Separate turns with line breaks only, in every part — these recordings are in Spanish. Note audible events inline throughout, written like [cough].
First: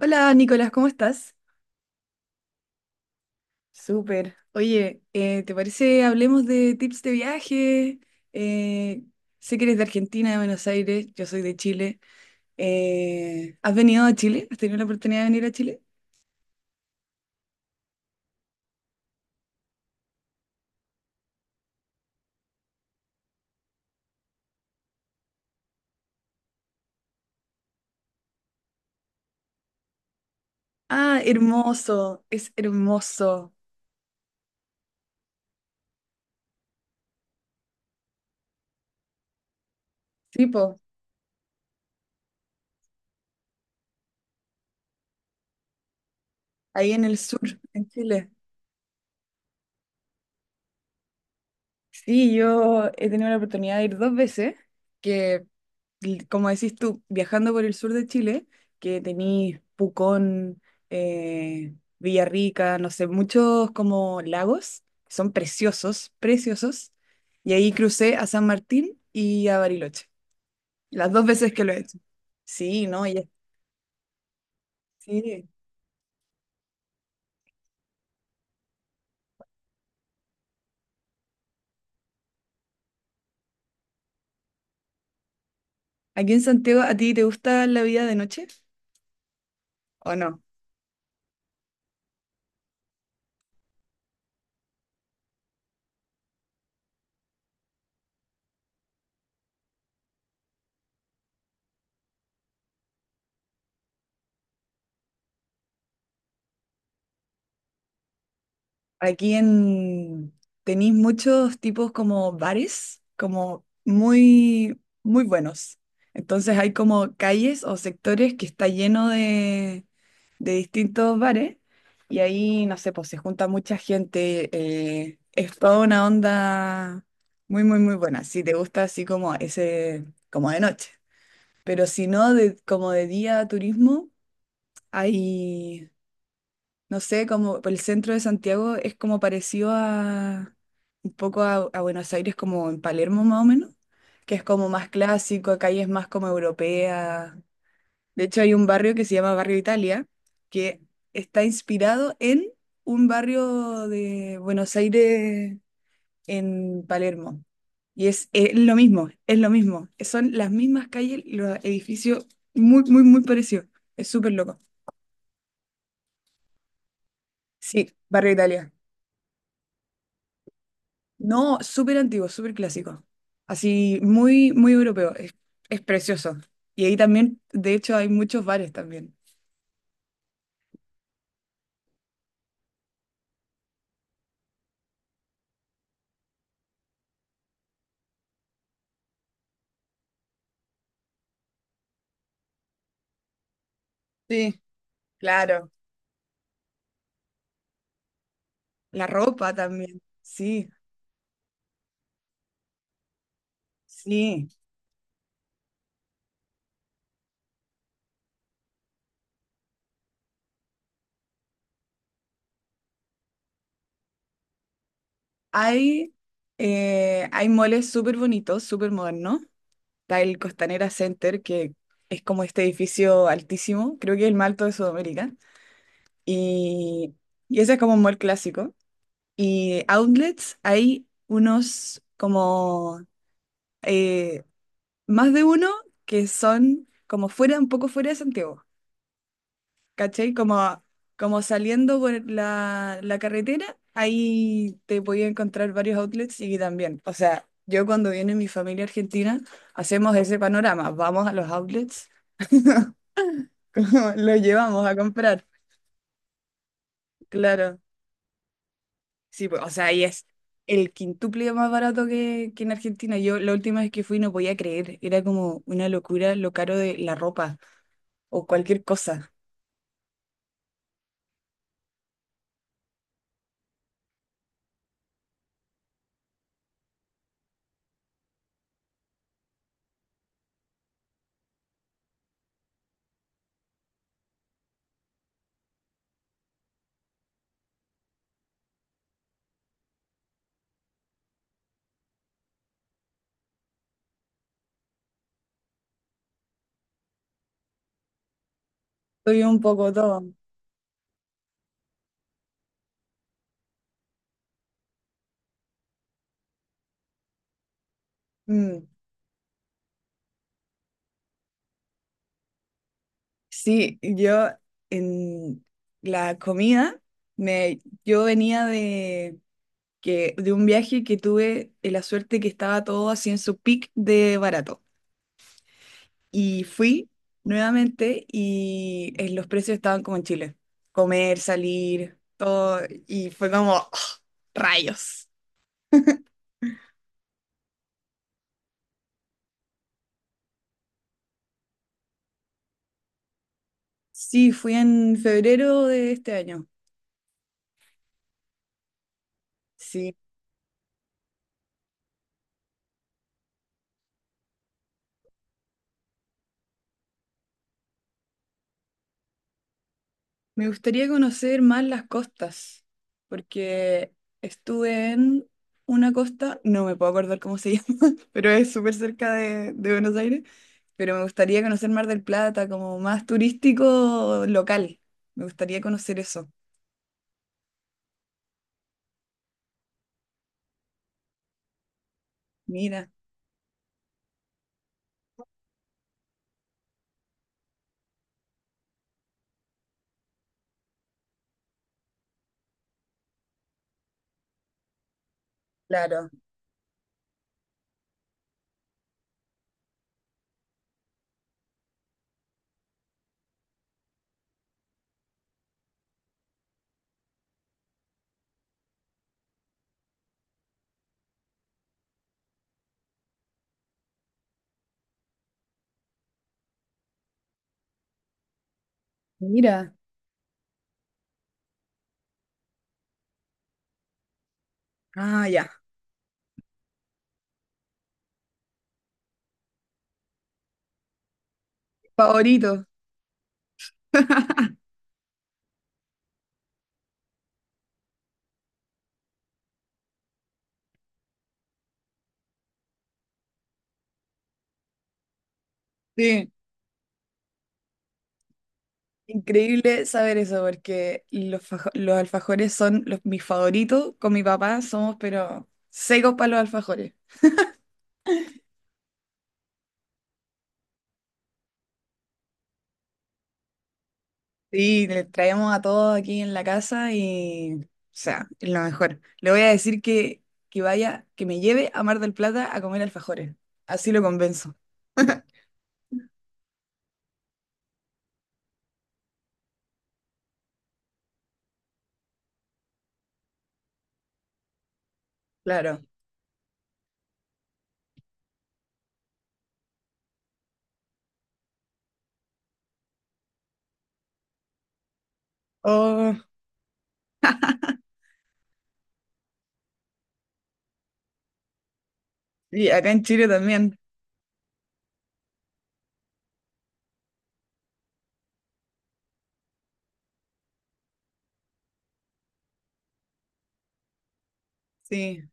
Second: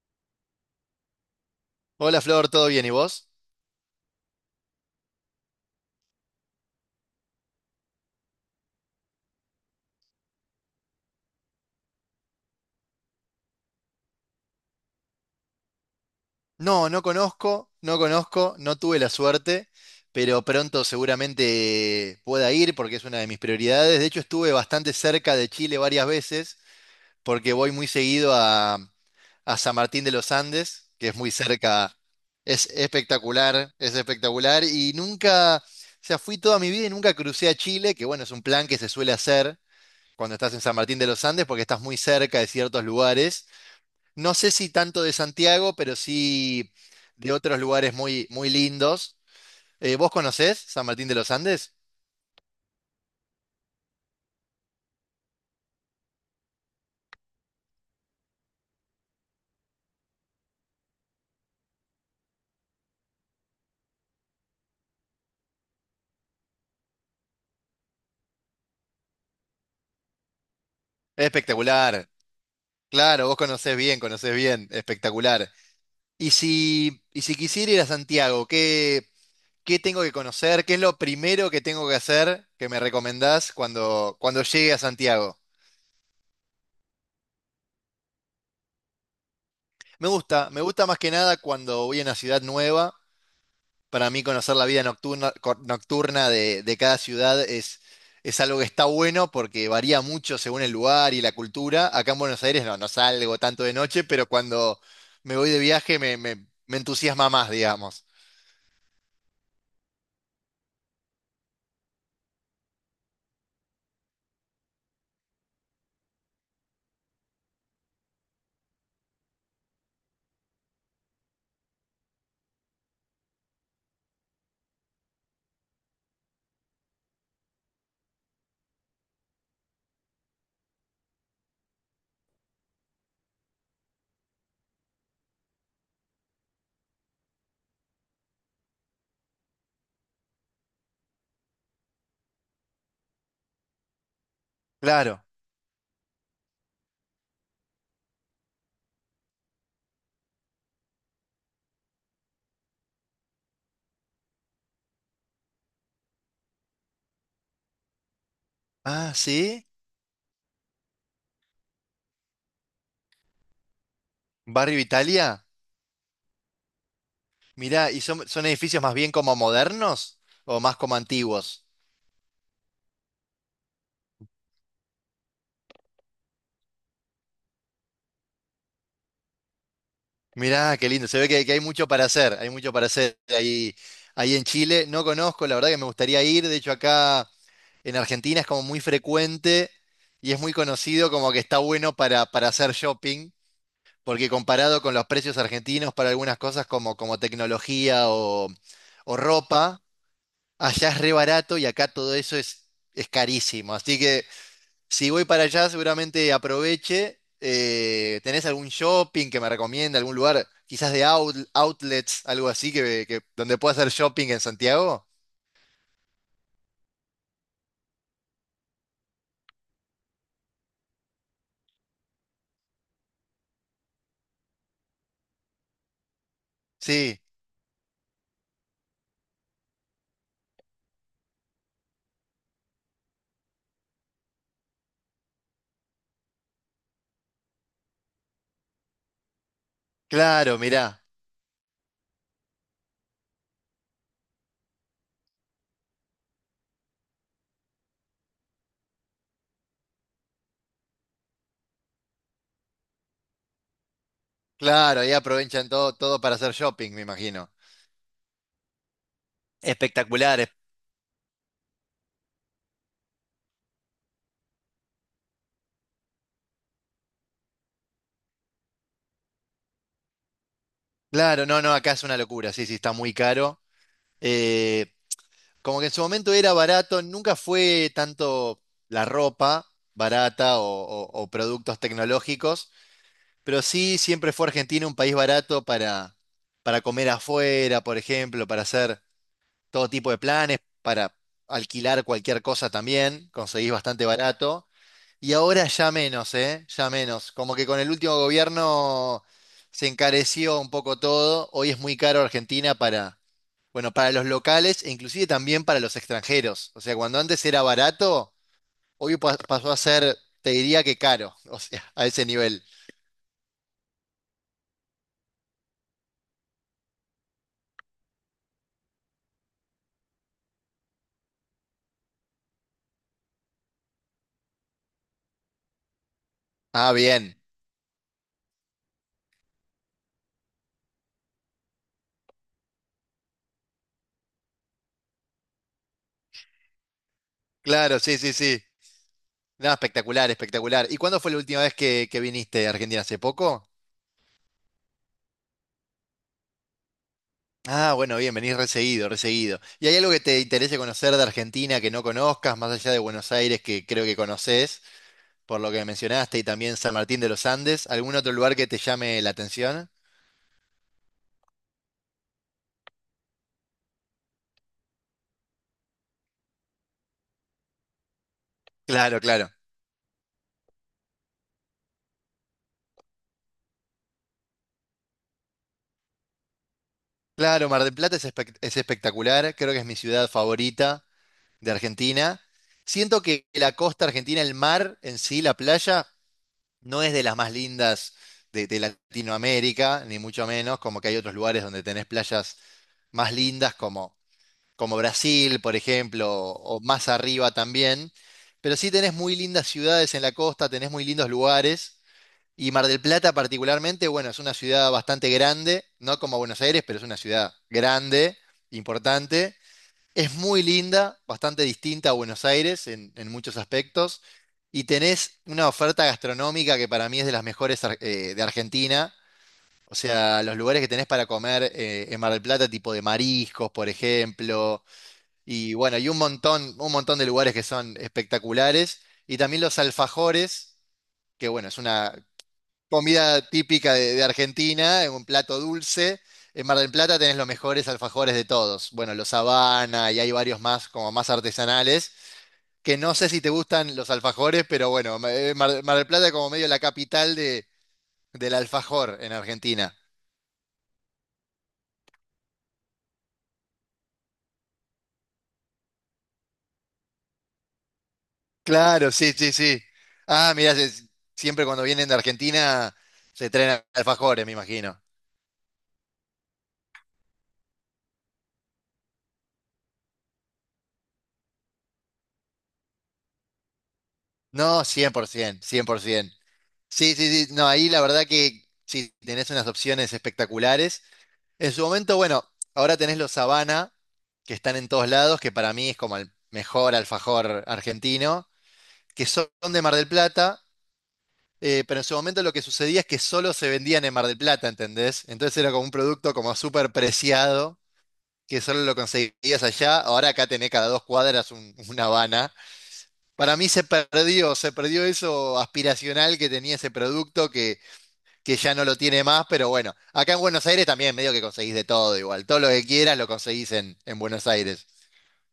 Hola Nicolás, ¿cómo estás?
Hola Flor, ¿todo bien? ¿Y vos?
Súper. Oye, ¿te parece hablemos de tips de viaje? Eh, sé que eres de Argentina, de Buenos Aires, yo soy de Chile. ¿Has venido a Chile? ¿Has tenido la oportunidad de venir a Chile?
No, no conozco, no tuve la suerte, pero pronto seguramente pueda ir porque es una de mis prioridades. De hecho, estuve bastante cerca de Chile varias veces porque voy muy seguido a San Martín de los Andes, que es
Ah,
muy cerca,
hermoso, es
es
hermoso.
espectacular, es espectacular. Y nunca, o sea, fui toda mi vida y nunca crucé a Chile, que bueno, es un plan que se suele hacer cuando estás en San
Tipo,
Martín de los Andes porque estás muy cerca de ciertos lugares. No sé si tanto de Santiago, pero sí
ahí en el
de
sur,
otros
en
lugares muy,
Chile.
muy lindos. ¿Vos conocés San Martín de los Andes?
Sí, yo he tenido la oportunidad de ir dos veces, que l- como decís tú, viajando por el sur de Chile, que tenís Pucón, Villarrica, no sé, muchos como lagos, que son preciosos, preciosos, y ahí crucé a San Martín y a Bariloche, las dos veces que lo he hecho.
Espectacular.
Sí, no, ya,
Claro, vos conocés bien, conocés bien.
sí.
Espectacular. Y si quisiera ir a Santiago, ¿qué tengo que conocer? ¿Qué es lo primero que tengo que hacer que me recomendás cuando llegue a Santiago?
¿Aquí en Santiago a ti te gusta la vida de noche o no?
Me gusta más que nada cuando voy a una ciudad nueva. Para mí conocer la vida nocturna, nocturna de cada ciudad es algo que está bueno porque varía mucho según el lugar y la cultura. Acá en Buenos Aires no salgo tanto de noche, pero cuando me voy de viaje me entusiasma más, digamos.
Aquí en tenéis muchos tipos como bares, como muy, muy buenos. Entonces hay como calles o sectores que está lleno de distintos bares y ahí, no sé, pues se junta mucha gente. Es toda una onda muy, muy, muy buena. Si te gusta así como ese, como de noche. Pero si no, de, como de día turismo, hay, no sé, como el centro de Santiago es como parecido a un poco a Buenos Aires como en Palermo más o menos, que es como más
Claro.
clásico, acá y es más como europea. De hecho hay un barrio que se llama Barrio Italia, que está inspirado en un barrio de Buenos Aires en Palermo. Y es lo mismo,
Ah,
es lo
¿sí?
mismo. Son las mismas calles, los edificios muy, muy, muy parecidos. Es súper loco.
¿Barrio Italia? Mirá,
Sí,
¿y son,
Barrio
son
Italia.
edificios más bien como modernos o más como
No,
antiguos?
súper antiguo, súper clásico. Así, muy, muy europeo. Es precioso. Y ahí también, de hecho, hay muchos bares también.
Mirá, qué lindo. Se ve que hay mucho para hacer, hay mucho para hacer ahí en Chile. No conozco, la verdad que me gustaría ir. De hecho, acá en Argentina es como muy frecuente y es muy conocido como que está bueno para hacer shopping, porque
Sí,
comparado con los precios
claro.
argentinos para algunas cosas como tecnología o,
La
o
ropa
ropa,
también. Sí,
allá es re barato y acá todo eso es carísimo. Así que
sí.
si voy para allá seguramente aproveche. ¿Tenés algún shopping que me recomienda, algún lugar, quizás de outlets, algo así, donde pueda hacer shopping en Santiago?
Hay, hay moles súper bonitos, súper modernos. Está el Costanera Center, que es como este edificio altísimo. Creo que es el más alto de Sudamérica. Y,
Sí,
y ese es como un mall clásico. Y outlets, hay unos como... eh, más de uno que son como fuera, un poco fuera de Santiago, ¿cachai?
claro,
Como,
mirá.
como saliendo por la, la carretera, ahí te podía encontrar varios outlets y también, o sea, yo cuando viene mi familia argentina, hacemos ese panorama, vamos a los outlets, [laughs] como los llevamos a
Claro, ahí
comprar,
aprovechan todo, todo para hacer shopping, me imagino.
claro. Sí, pues, o sea, ahí es
Espectaculares.
el quintuple más barato que en Argentina. Yo la última vez que fui no podía creer, era como una locura lo caro de la ropa o cualquier cosa.
Claro, no, no, acá es una locura, sí, sí, está muy caro. Eh, como que en su momento era barato, nunca fue tanto la ropa barata o productos tecnológicos, pero sí siempre fue Argentina un país barato para comer afuera, por ejemplo, para hacer todo tipo de planes, para alquilar cualquier cosa también, conseguís bastante barato. Y ahora ya menos, ¿eh? Ya menos. Como que con el último gobierno
Soy un
se
poco todo.
encareció un poco todo. Hoy es muy caro Argentina para, bueno, para los locales e inclusive también para los extranjeros. O sea, cuando antes era barato,
Mm,
hoy pasó a ser, te diría que caro. [laughs] O sea, a ese nivel.
sí, yo en la comida, me, yo venía de, que, de un viaje que tuve la suerte que estaba todo así en su peak de barato. Y
Ah,
fui
bien.
nuevamente y los precios estaban como en Chile. Comer, salir, todo. Y fue como, ¡oh, rayos!
Claro, sí, sí, sí. Nada, espectacular, espectacular. ¿Y cuándo fue la última vez que viniste a Argentina? ¿Hace poco?
Sí, fui en febrero de este año.
Ah, bueno, bien, venís reseguido, reseguido. ¿Y hay algo
Sí.
que te interese conocer de Argentina que no conozcas, más allá de Buenos Aires, que creo que conoces, por lo que mencionaste, y también San Martín de los Andes? ¿Algún otro lugar que te llame la atención?
Me gustaría conocer más las costas, porque estuve en una costa, no me puedo acordar cómo se llama, [laughs] pero es súper
Claro,
cerca
claro.
de Buenos Aires, pero me gustaría conocer Mar del Plata como más turístico local. Me gustaría conocer eso.
Claro, Mar del Plata es espectacular, creo que es mi ciudad favorita de Argentina.
Mira,
Siento que la costa argentina, el mar en sí, la playa, no es de las más lindas de Latinoamérica, ni mucho menos, como que hay otros lugares donde tenés playas más lindas como Brasil, por ejemplo,
claro.
o más arriba también. Pero sí tenés muy lindas ciudades en la costa, tenés muy lindos lugares. Y Mar del Plata particularmente, bueno, es una ciudad bastante grande, no como Buenos Aires, pero es una ciudad grande, importante. Es muy linda, bastante distinta a Buenos Aires en muchos aspectos. Y tenés una oferta gastronómica que para mí es de las mejores de Argentina.
Mira.
O sea, los lugares que tenés para comer en Mar del Plata, tipo de mariscos, por ejemplo,
Ah, ya.
y bueno, y un montón de lugares que son espectaculares. Y también los alfajores, que bueno, es una
Favorito.
comida típica de
[laughs]
Argentina, es un plato dulce. En Mar del Plata tenés los mejores alfajores de todos. Bueno, los Habana y hay varios más, como más artesanales, que no sé si te gustan los alfajores, pero bueno, Mar del Plata es como
Sí,
medio la capital del alfajor en Argentina.
increíble saber eso, porque los, fajo- los alfajores son los, mis favoritos. Con mi papá somos, pero secos para los alfajores.
Claro, sí, sí, sí. Ah, mirá, siempre cuando vienen de Argentina se traen alfajores, me imagino.
Sí, le traemos a todos aquí en la casa y, o sea, es lo mejor. Le voy a decir que vaya, que me lleve a Mar del Plata a comer alfajores. Así lo convenzo.
No, por
[laughs]
ciento, cien por 100%. Sí, sí, sí. No, ahí la verdad que sí, tenés unas opciones espectaculares. En su momento, bueno, ahora tenés los Habana, que están en todos lados, que para mí es
Claro.
como el mejor alfajor argentino, que son de Mar del Plata, pero en su momento lo que sucedía es que solo se vendían en Mar del Plata, ¿entendés? Entonces era como un producto
Oh,
como súper preciado, que solo lo conseguías allá. Ahora acá tenés cada dos cuadras un Habana.
y acá en Chile
Para mí
también.
se perdió eso aspiracional que tenía ese producto que ya no lo tiene más, pero bueno, acá en Buenos Aires también medio que conseguís de todo igual, todo lo que quieras lo conseguís en Buenos Aires.
Sí.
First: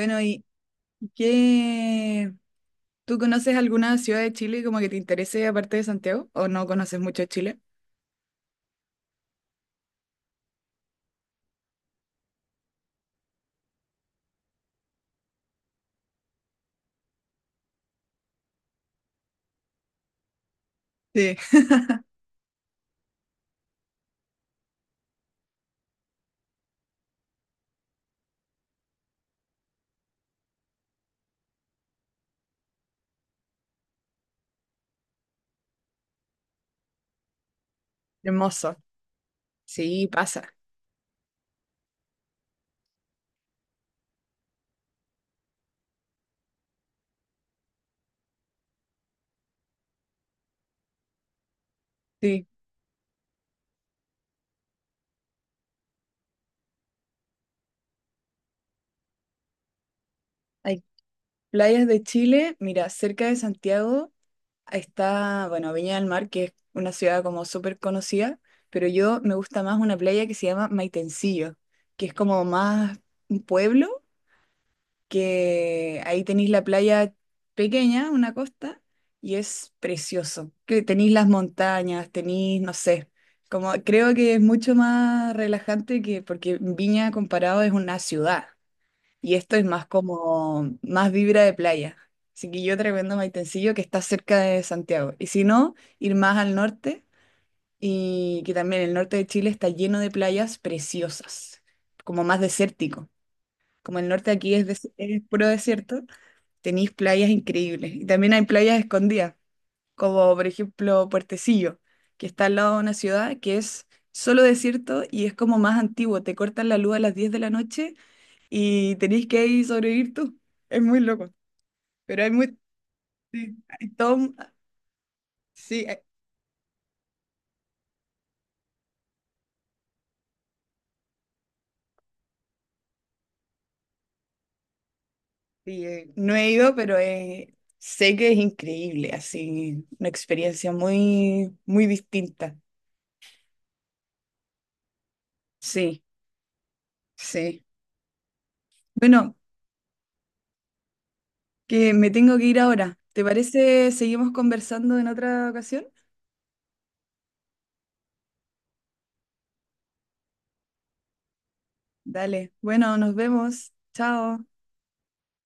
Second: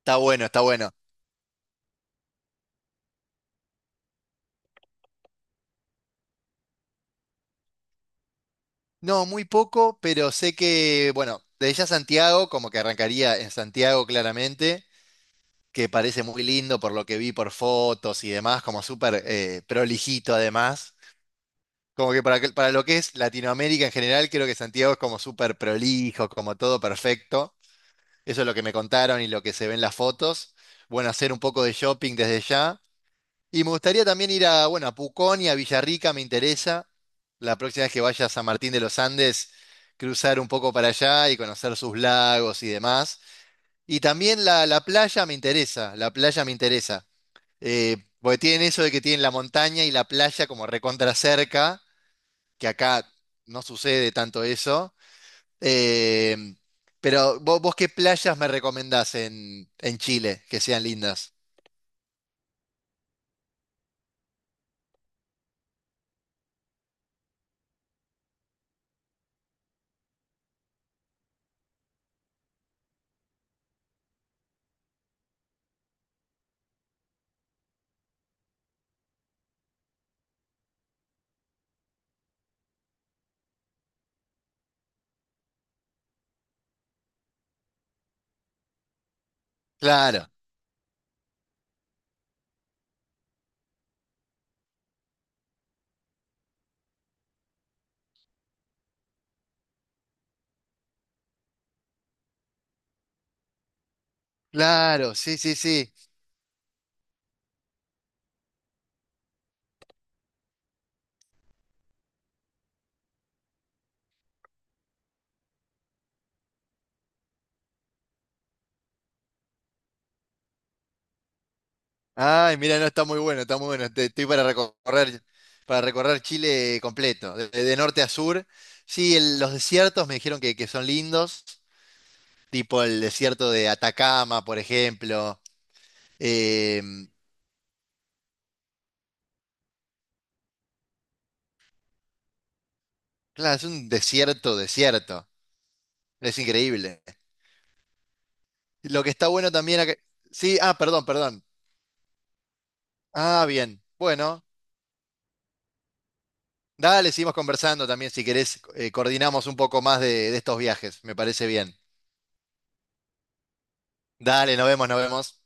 Está
¿y
bueno, está bueno.
qué? ¿Tú conoces alguna ciudad de Chile como que te interese aparte de Santiago? ¿O no conoces mucho de Chile?
No, muy poco, pero sé que, bueno, desde ya Santiago, como que arrancaría en Santiago claramente, que parece muy lindo por lo que vi por fotos y demás, como súper prolijito además.
Sí.
Como que para lo que es Latinoamérica en general, creo que Santiago es como súper prolijo, como todo perfecto. Eso es lo que me contaron y lo que se ve en las fotos. Bueno, hacer un poco de shopping desde ya. Y me gustaría también ir a, bueno, a Pucón y a Villarrica, me interesa. La próxima vez que vaya a San Martín
Hermoso.
de los Andes,
Sí,
cruzar un
pasa.
poco para allá y conocer sus lagos y demás. Y también la playa me interesa, la playa me interesa. Porque tienen eso de que tienen la montaña y la playa como recontra cerca,
Sí.
que acá no sucede tanto eso. Eh, pero vos, qué playas me recomendás en Chile que
Hay
sean lindas?
playas de Chile. Mira, cerca de Santiago. Está, bueno, Viña del Mar, que es una ciudad como súper conocida, pero yo me gusta más una playa que se llama Maitencillo, que es como más un pueblo, que ahí tenéis la playa pequeña, una costa, y es precioso. Que tenéis las montañas, tenéis, no sé, como creo que es mucho más relajante que porque Viña comparado es una ciudad. Y esto es más
Claro,
como, más vibra de playa. Así que yo te recomiendo Maitencillo, que está cerca de Santiago. Y si no, ir más al norte, y que también el norte de Chile está lleno de playas preciosas, como más desértico. Como el norte aquí es, des-
claro,
es
sí,
puro
sí, sí.
desierto, tenéis playas increíbles. Y también hay playas escondidas, como por ejemplo Puertecillo, que está al lado de una ciudad que es solo desierto y es como más antiguo. Te cortan la luz a las 10 de la noche y tenéis que ahí sobrevivir tú. Es muy loco, pero hay
Ay,
muy...
mira, no, está muy bueno,
Sí,
está muy
hay
bueno.
todo
Estoy
un-
para
sí, hay-
recorrer Chile completo, de norte a sur. Sí, los desiertos me dijeron que son lindos, tipo el desierto de Atacama, por ejemplo.
sí, no he ido,
Eh,
pero sé que es increíble, así, una experiencia muy, muy distinta.
claro, es un desierto, desierto.
Sí,
Es increíble.
sí.
Lo que está
Bueno,
bueno también acá- Sí, ah, perdón, perdón.
que me tengo que ir ahora. ¿Te
Ah, bien.
parece seguimos
Bueno.
conversando en otra ocasión?
Dale, seguimos conversando también, si querés, coordinamos un poco más de estos viajes, me parece bien.
Dale, bueno, nos vemos. Chao.
Dale, nos vemos, nos vemos.